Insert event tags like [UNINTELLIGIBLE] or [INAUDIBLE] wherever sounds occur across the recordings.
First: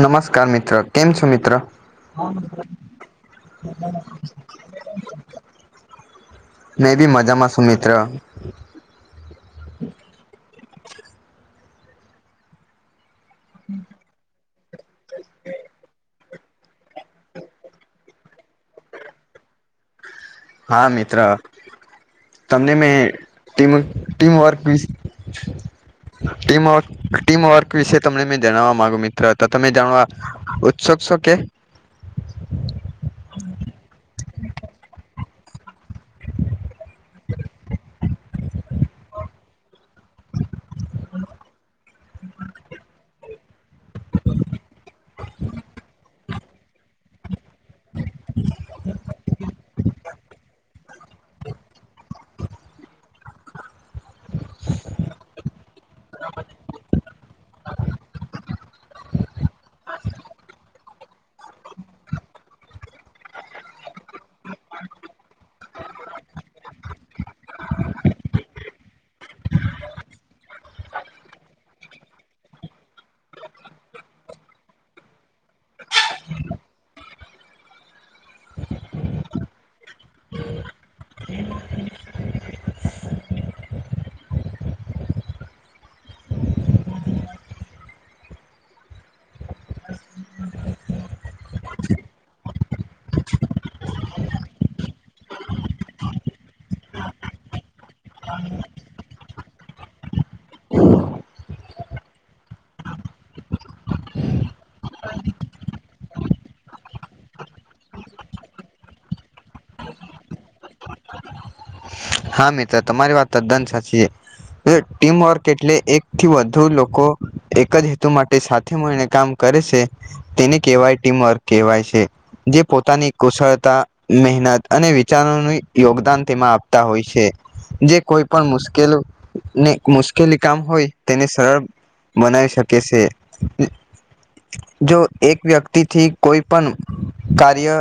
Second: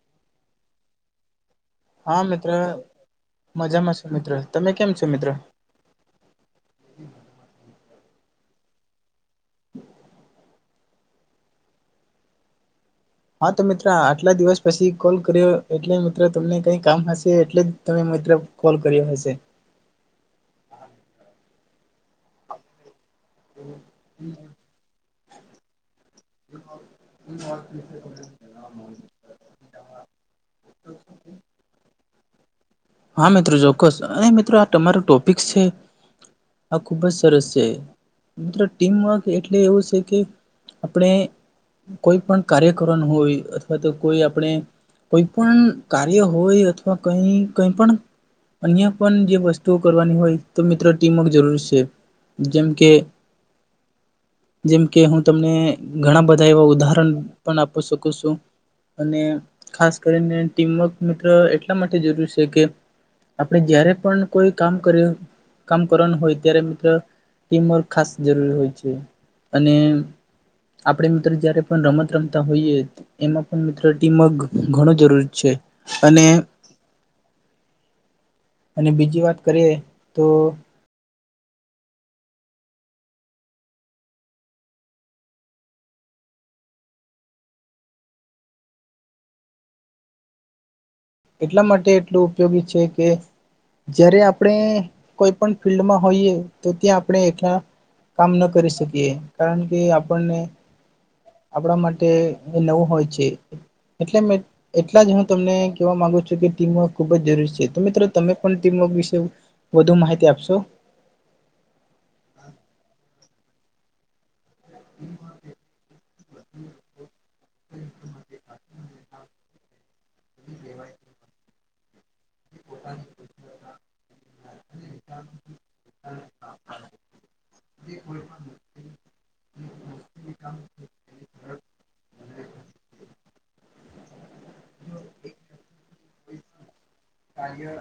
નમસ્કાર મિત્ર, કેમ છો મિત્ર? હા મિત્ર મજામાં છું મિત્ર તમે કેમ છો મિત્ર [UNINTELLIGIBLE] મેં બી મજામાં છું મિત્ર. હા, તો મિત્ર આટલા દિવસ પછી કોલ કર્યો, એટલે મિત્ર તમને કઈ કામ હશે, એટલે જ તમે મિત્ર કોલ કર્યો હશે. હા મિત્ર! તમને મેં ટીમ, ટીમ વર્ક વી ટીમવક, ટીમવર્ક વિશે તમને મે જણાવવા માંગુ મિત્ર. તો તમે જાણવા ઉત્સુક છો કે? હા મિત્ર ચોક્કસ, અને મિત્ર આ તમારો ટોપિક છે આ ખુબ જ સરસ છે. મિત્ર ટીમવર્ક એટલે એવું સે કે, આપણે કોઈ પણ કાર્ય કરવાનું હોય અથ થવા તો કોઈ આપણે, કોઈ પણ કાર્ય હોય અથવા કઈ કંઈ પણ, અન્ય પણ જે વસ્ત તુ કરવાની હોય, તો મિત્ર ટીમ જરૂર શે, જેમ કે જેમ કે, હું તમને ઘણા બધા એવા ઉદાહરણ પણ આપી શકું શું. અને ખાસ કરીને ટીમવર્ક મિત્ર એટલા માટે જરૂરી છે કે આપડે જયારે પણ કોઈ કામ કર્યું કામ કરવાનું હોય ત્યારે મિત્ર ટીમ વર્ક ખાસ જરૂરી હોય છે. અને આપડે મિત્ર જયારે પણ રમત રમતા હોઈએ એમાં પણ મિત્રો ટીમવર્ક ઘણું જરૂરી છે અને અને બીજી વાત કરીએ તો એટલા માટે એટલું ઉપયોગી છે કે જયારે આપણે કોઈ પણ ફિલ્ડમાં હોઈએ તો ત્યાં આપણે એકલા કામ ન કરી શકીએ કારણ કે આપણને આપડા માટે એ નવું હોય છે. એટલે મેં એટલા જ હું તમને કહેવા માંગુ છું કે ટીમવર્ક ખુબ જ જરૂરી છે. તો મિત્રો તમે પણ ટીમવર્ક વિશે વધુ માહિતી આપશો? હા મિત્ર તમારી વાત તદ્દન સાચી છે. અહ ટીમવર્ક એટલે એક થી વધુ લોકો એક જ હેતુ માટે સાથે મળીને કામ કરે છે. તેને કહેવાય ટીમવર્ક કહેવાય છે. જે પોતાની કુશળતા, મહેનત અને વિચારોનું યોગદાન તેમાં આપ- તા હોય છે. જે કોઈ પણ મુશ્કેલ ને મુશ્કેલી કામ હોય તેને સરળ બનાવી શકે છે. જો એક વ્યક્તિથી કોઈ પણ કાર્ય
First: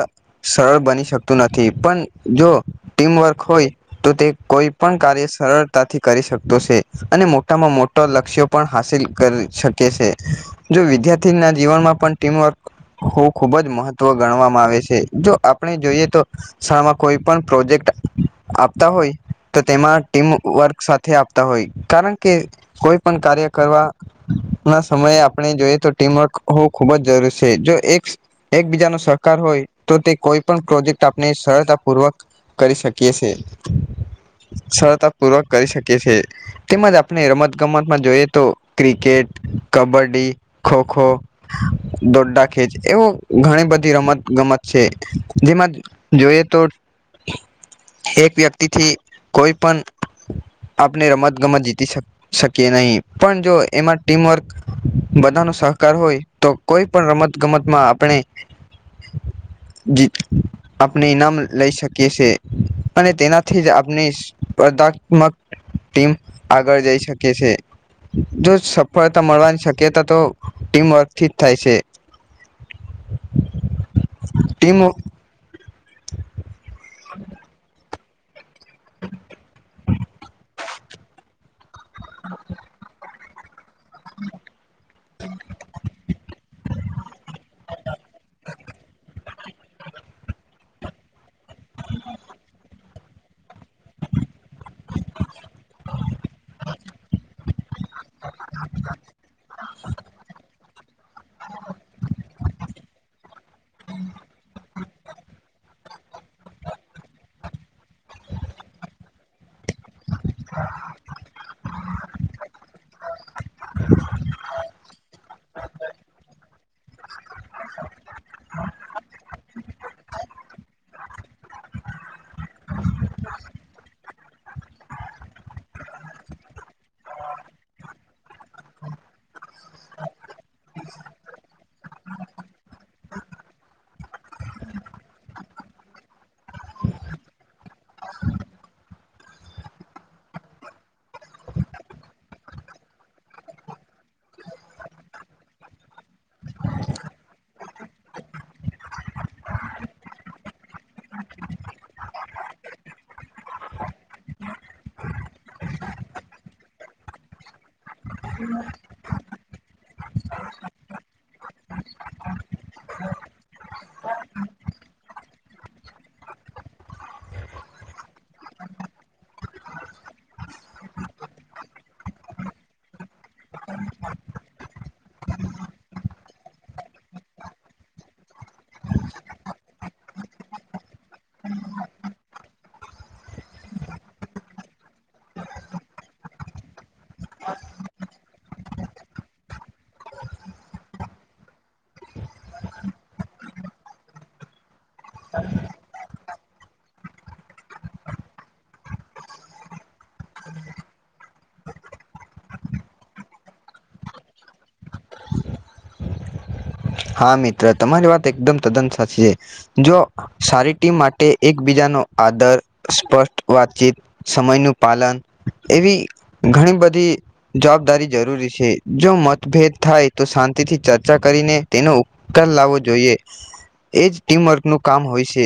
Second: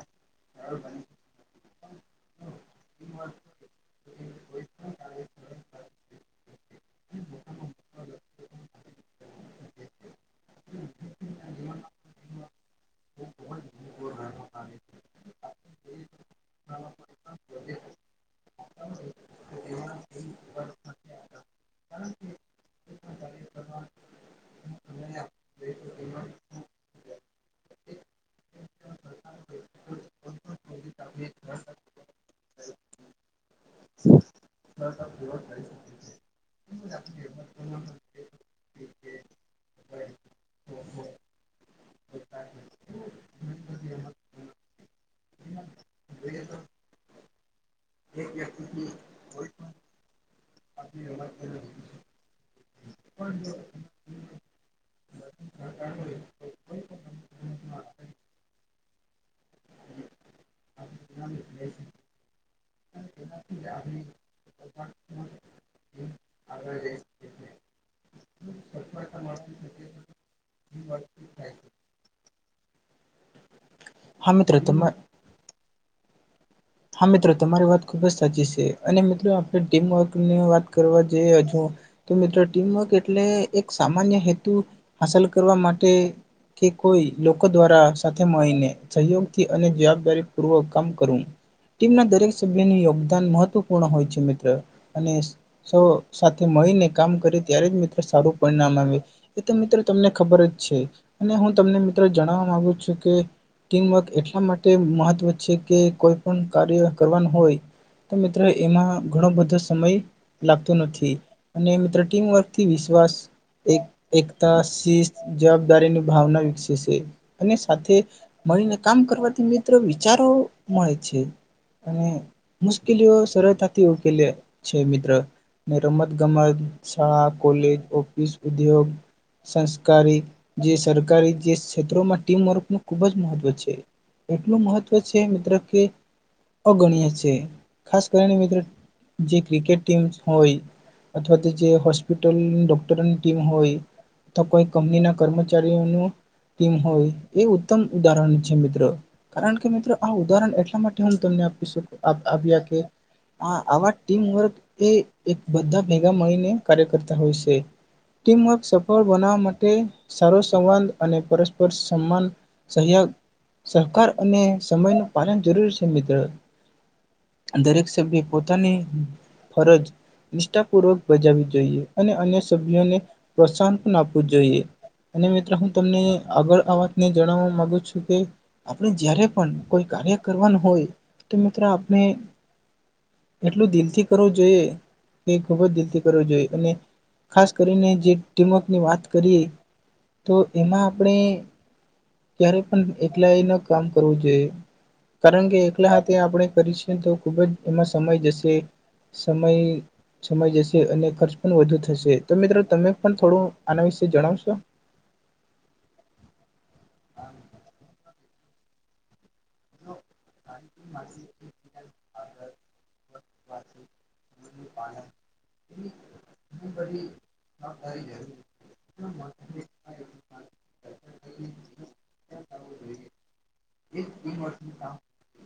સરળ બની શક તો નથી પણ જો ટીમવર્ક હોય તો તે કોઈ પણ કાર્ય સરળતાથી કરી શકતો છે. અને મોટામાં મોટા લક્ષ્યો પા હાંસિલ કરી શકે છે. જો વિદ્યાર્થીના જીવનમાં પણ ટીમવર્ક ખુ-ખુબ જ મહત્વ ગણવામાં આવે છે. જો આપણે જોઈએ તો શાળામાં કોઈ પણ પ્રોજેક્ટ આપતા હોય તો તેમાં ટીમ વર્ક સાથે આપતા હોય કારણ કે કોઈ પણ કાર્ય કરવા ના સમયે આપણે જોઈએ તો ટીમવર્ક હો ખુબ જ જરૂરી છે. જો એક એકબીજાનો સહકાર હોય તો તે કોઈ પણ પ્રોજેક્ટ આપણે સરળતા પૂર્વક કરી શકીએ છે. હમ! સરળતા પૂર્વક કરી શકે છે. તેમજ આપણે રમત ગમતમાં જોઈએ તો ક્રિકેટ, કબડ્ડી, ખો ખો દોડા ખેંચ એવો ઘણી બધી રમત ગમત છે. જેમાં જોઈએ તો એક વ્યક્તિથી કોઈ પણ આપણે રમત ગમત જીતી શક શકીએ નહી. પણ જો એમાં ટીમવર્ક બધા નો સહકાર હોય તો કોઈ પણ રમત ગમતમાં આપણે જી આપને ઇનામ લઈ શકીએ છે. અને તેનાથી જ આપને સ્પર્ધાત્મક ટીમ આગળ જઈ શકે છે. જો સફળતા મળવાની શક્યતા તો ટીમવર્ક થી જ થાય છે. હા મિત્ર, ટીમ તમાં હા મિત્ર તમારી વાત ખૂબ જ સાચી છે. અને મિત્રો આપણે ટીમવર્ક ની વાત કરવા જેઈએ હજુ તો મિત્રો ટીમવર્ક એટલે એક સામાન્ય હેતુ હાસલ કરવા માટે કે કોઈ લોકો દ્વારા સાથે મળીને સહયોગ થી અને જવાબદારી પૂર્વક કામ કરું ટીમના દરેક સભ્યની યોગદાન મહત્વપૂર્ણ હોય છે મિત્ર અને સૌ સાથે મળીને કામ કરે ત્યારે જ મિત્રો સારું પરિણામ આવે. એ તો મિત્રો તમને ખબર જ છે અને હું તમને મિત્ર જણવા માગુ છું કે ટીમવર્ક એટલા માટે મહત્ત્વ છે, કે કો કાર્ય કરવાનું હોય તો મિત્રો એમાં ઘણો બધો સમય લાગતો નથી અને મિત્ર ટીમ વર્કથી વિશ્વાસ એક એકતા શી જવાબદારીની ભાવના વિકસે છે, અને સાથે મળીને કામ કરવાથી મિત્ર વિચારો મળે છે, અને મુશ્કેલીઓ સરળતાથી ઉકેલી છે, મિત્ર ને રમત ગમત શાળા કોલેજ ઓફિસ ઉદ્યોગ સંસ્કારી જે સરકારી જે ક્ષેત્રોમાં ટીમવર્ક ખૂબ જ મહત્વ છે. એટલું મહત્વ છે, મિત્ર કે અગણ્ય છે, ખાસ કરીને મિત્રો જે ક્રિકેટ ટીમ હોય અથવા તો જે હોસ્પિટલ ડોક્ટરની ટીમ હોય ત કોઈ કંપનીના કર્મચારીઓનું તીમ હોય એ ઉત્તમ ઉદાહરણ છે, મિત્રો કારણ કે મિત્રો આ ઉદાહરણ એટલા મા હું તમને આપીશું આબ આબીયા કે આ આવા ટીમ વર્ક એ એક બધા ભેગા મળીને કાર્ય કરતા હોય છે. ટીમવર્ક સફળ બનાવવા માટે સારો સંવાદ અને પરસ્પર સન્માન સહયાગ સહકાર અને સમયનુ પાલન જરૂરી છે, મિત્ર દરેક સભ્ય પોતાની ફરજ નિષ્ઠાપૂર્વક બજાવવી જોઈએ અને અન્ય સભ્યોને પ્રોત્સાહન પણ આપવું જોઈએ અને મિત્ર હું તમને આગળ આ વાતને જણાવવા માગુ છું કે આપણે જ્યારે પણ કોઈ કાર્ય કરવાનું હોય તો મિત્રો આપણે એટલું દિલથી કરવું જોઈએ એ ખૂબ જ દિલથી કરવું જોઈએ અને ખાસ કરીને જે ટીમવર્કની વાત કરીએ તો એમાં આપણે ક્યારે પણ એકલાયૂ ન કામ કરવું જોએ કારણ કે એકલા હાથે આપણે કરી છીએ તો ખૂબ જ એમાં સમય જશે સમય સમય જશે અને ખર્ચ પણ વધુ થશે તો મિત્રો તમે પણ થોડું આના વિશે જણાવશો હા મિત્ર તમારી વાત એકદમ તદ્દન સાચી છે. જો સારી ટીમ માટે એકબીજાનો આદર સ્પષ્ટ વાતચીત સમયનું પાલન એવી ઘણી બધી જવાબદારી જરૂરી છે, જો મતભેદ થાય તો શાંતિ થી ચર્ચા કરીને તેનો ઉપકાર લાવવો જોઈએ એજ ટીમવર્ક નું કામ હોય છે,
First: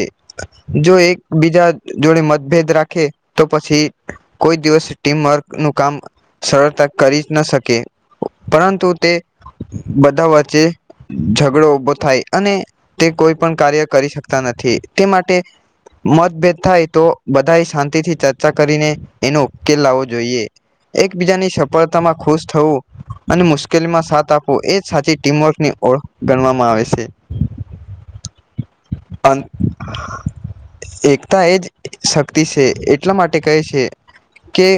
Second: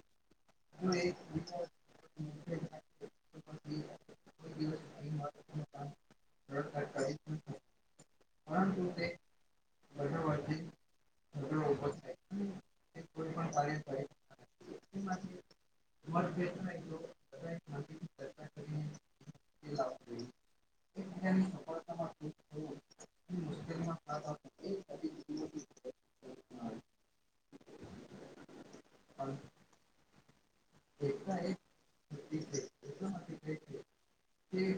જો એક બીજા જોડે મતભેદ રાખે તો પછી કોઈ દિવસ ટીમવર્ક નું કામ સરળતા કરી જ ન શકે પરંતુ તે બધા વચ્ચે ઝઘડો ઉભો થાય અને તે કોઈ પણ કાર્ય કરી શકતા નથી તે માટે મતભેદ થાય તો બધાએ શાંતિથી ચર્ચા કરીને એનો ઉકેલ લાવવો જોઈએ એકબીજાની સફળતામાં ખુશ થવું અને મુશ્કેલીમાં સાથ આપવો એ સાચી ટીમવર્કની ઓળખ ગણવામાં આવે છે, અં એકતા એ જ શક્તિ છે, એટલા માટે કહે છે, કે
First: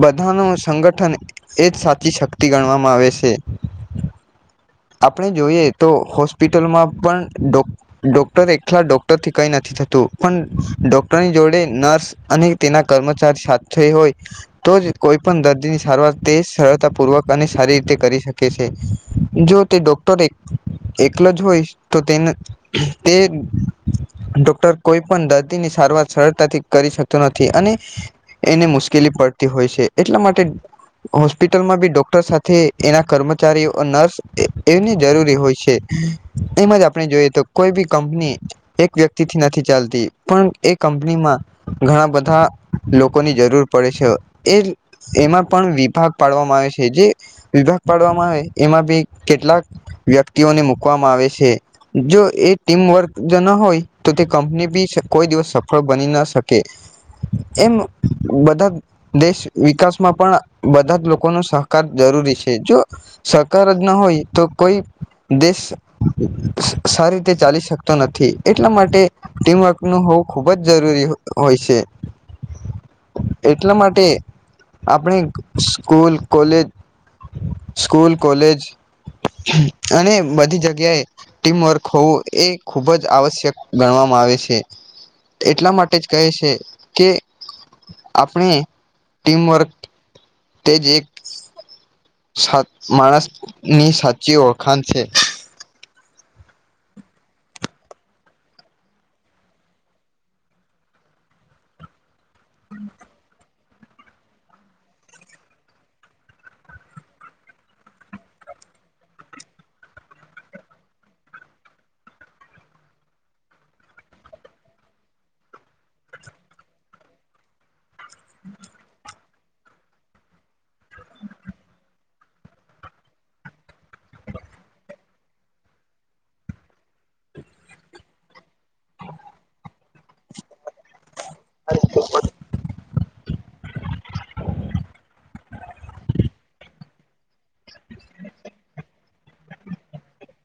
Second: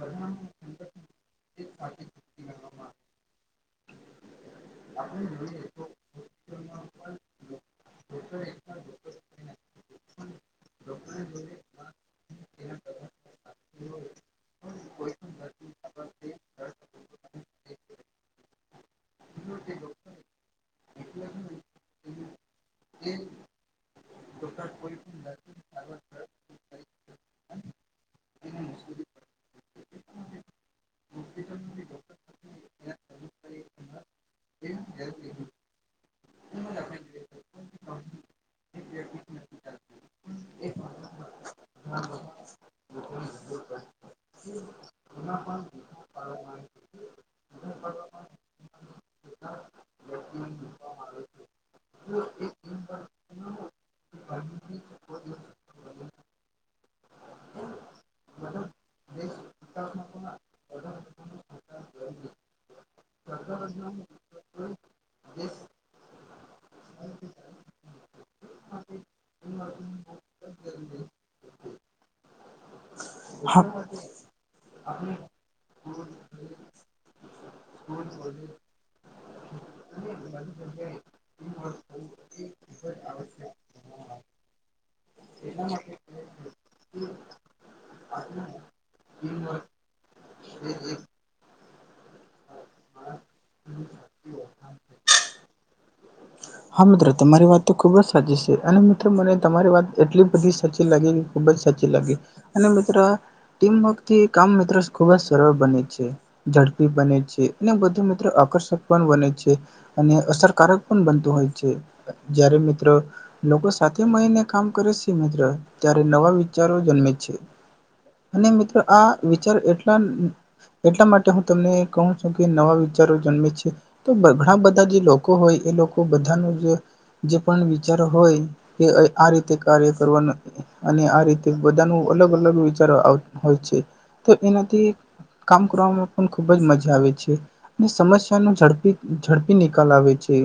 બધા નો સંગઠન એ જ સાચી શક્તિ ગણવામાં આવે છે. આપણે જોઈએ તો હોસ્પિટલમાં પણ ડો ડોક્ટર એકલા ડો ટર થી કઈ નથી થતું પણ ડોક્ટરની જોડે નર્સ અને તેના કર્મચારી સાથે હોય તો જ કોઈ પણ દર્દીની સારવાર તે સરળતા પૂર્વક અને સારી રીતે કરી શકે છે. જો તે ડોક્ટર એ એકલ જ હોય તો તેન તે ડોક્ટર કોઈ પન દર્દીની સારવાર સરળતાથી કરી શકતો નથી અને એને મુશ્કેલી પડતી હોય છે, એટલા માટે હોસ્પિટલમાં બી ડોક્ટર સાથે એના કર્મચારીઓ નર્સ એ એની જરૂરી હોય છે, એમ જ આપણે જોઈએ તો કોઈ બી કંપની એક વ્યક્તિથી નથી ચાલતી પણ એ કંપનીમાં. ઘણા બધા લોકોની જરૂર પડે છે. એ એમાં પણ વિભાગ પાડવામાં આવે છે જે વિભાગ પાડવામાં આવે એમાં બી. કેટલાક વ્યક્તિઓને મૂકવામાં આવે છે. જો એ ટીમવર્ક જો ના હોય તો તે કંપની બી કોઈ દિવસ સફળ બની ના શકે. એમ બધા. દેશ વિકાસમાં પણ બધા જ લોકો ન સહકાર જરૂરી છે જો સહકાર જ. ન તો કોઈ દેશ. [UNINTELLIGIBLE] સાઅંરી રીતે ચાલી શકતો નથી એટલા માટે. ટીમવર્કનું હોવું ખૂબ જ જરૂરી હોય છે. એટલા માટે આપણે. School college school college. અને બધી જગ્યાએ. ટીમવર્ક હોવું એ ખૂબ જ આવશ્યક ગણવામાં આવે છે. એટલા માટે જ કહે છે કે. આપણે ટીમવર્ક તેજ એક. [UNINTELLIGIBLE] માણસ ની સાચી ઓળખાણ છે. હા મિત્રો તમારી વાત તો ખૂબ જ સાચી છે અને મિત્રો મને તમારી વાત એટલી બધી સાચી લાગેલી. ખુબ જ સાચી લાગી અને મિત્ર ટીમવર્ક થી કામ મિત્રો ખુબ જ સરળ બને છે. ઝડપી બને છે અને બધું મિત્રો આકર્ષક પણ બને છે અને અસરકારક પણ બ હોય છે જયારે મિત્રો લોકો સાથે મળીને કામ કરે છે મિત્ર ત્યારે નવા વિચારો જન્મે છે. અને મિત્રો આ વિચાર એટલા. એટલા માટે હું તમને કહું છું કે નવા વિચારો જન્મે છે. તો ઘણા બધા જે લોકો હોય એ લોકો. બધા ન જે જે પણ વિચાર હોય કે આ રીતે કાર્ય કરવાનું. અને આ રીતે બધા ન અલગ અલગ વિચારો હોય છે તો એનાથી કામ કરવામાં પણ ખુબ જ મજા આવે છે. સમસ્યા ન ઝડપી ઝડપી નિકાલ આવે છે.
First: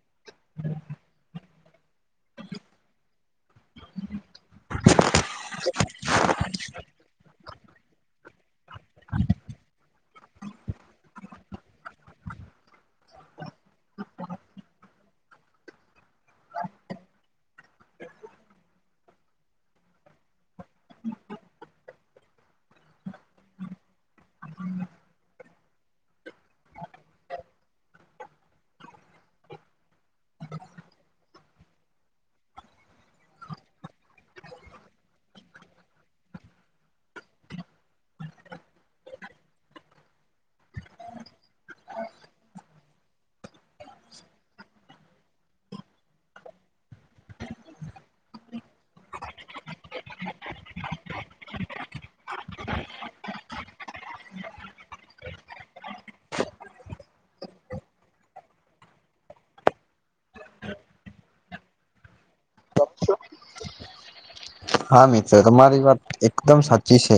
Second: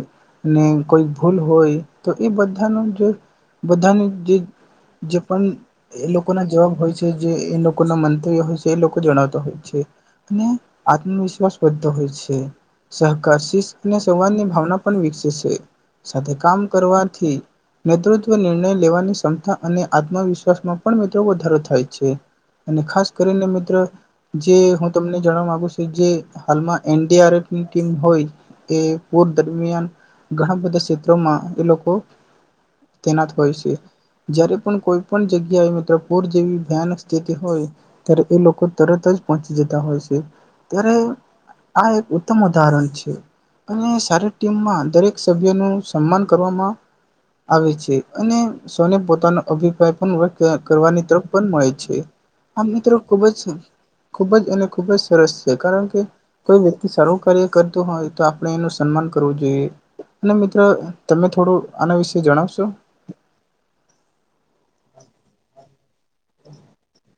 ને કોઈ ભૂલ હોય તો એ બધાનું જે બધાની જે. જે પણ એ લોકો. લોકો ના જવાબ હોય છે જે એ લોકો ના મંતવ્ય હોય છે એ લોકો જણાવતા હોય છે. ને આત્મવિશ્વાસ બદધ હોય છે. સહકાર શિષ અને સંવાદની ભાવના પણ વિકસે છે સાથે કામ કરવાથી. નેતૃત્વ નિર્ણય લેવાની ક્ષમતા અને આત્મવિશ્વાસમાં પણ મધો વધારો થાય છે. અને ખાસ કરીને મિત્ર. જે હું તમને જાણવા માગુ છું જે હાલમાં એનડીઆરફની ટીમ હોય એ પૂર દરમિયાન ઘણા બધા ક્ષેત્રોમાં એ લોકો તેના પછી? જયારે પણ કોઈ પણ જગ્યાએ મિત્ર પુર જેવી ભયાનક સ્થિતિ હોય- - ત્યારે એ લોકો તરત જ પહોંચી જતા હોય છે ત્યારે આ એક ઉત્તમ ઉદાહરણ છે અને સારી ટીમમાં દરેક સભ્યોનું સન્માન કરવામાં આવે છે અને સને પોતાનો અભિપ્રાય પણ કરવાની તરફ પણ મળે છે. આ મિત્રો ખૂબ જ ખૂબ જ અને ખૂબ જ સરસ છે કારણ કે કોઈ વ્યક્તિ સારું કાર્ય કરતો હોય તો આપણે એનું સન્માન કરવું જોઈએ. અને મિત્ર તમે થોડું આના વિશે જણાવશો? શું? હા મિત્ર તમારી વાત એકદમ સાચી છે.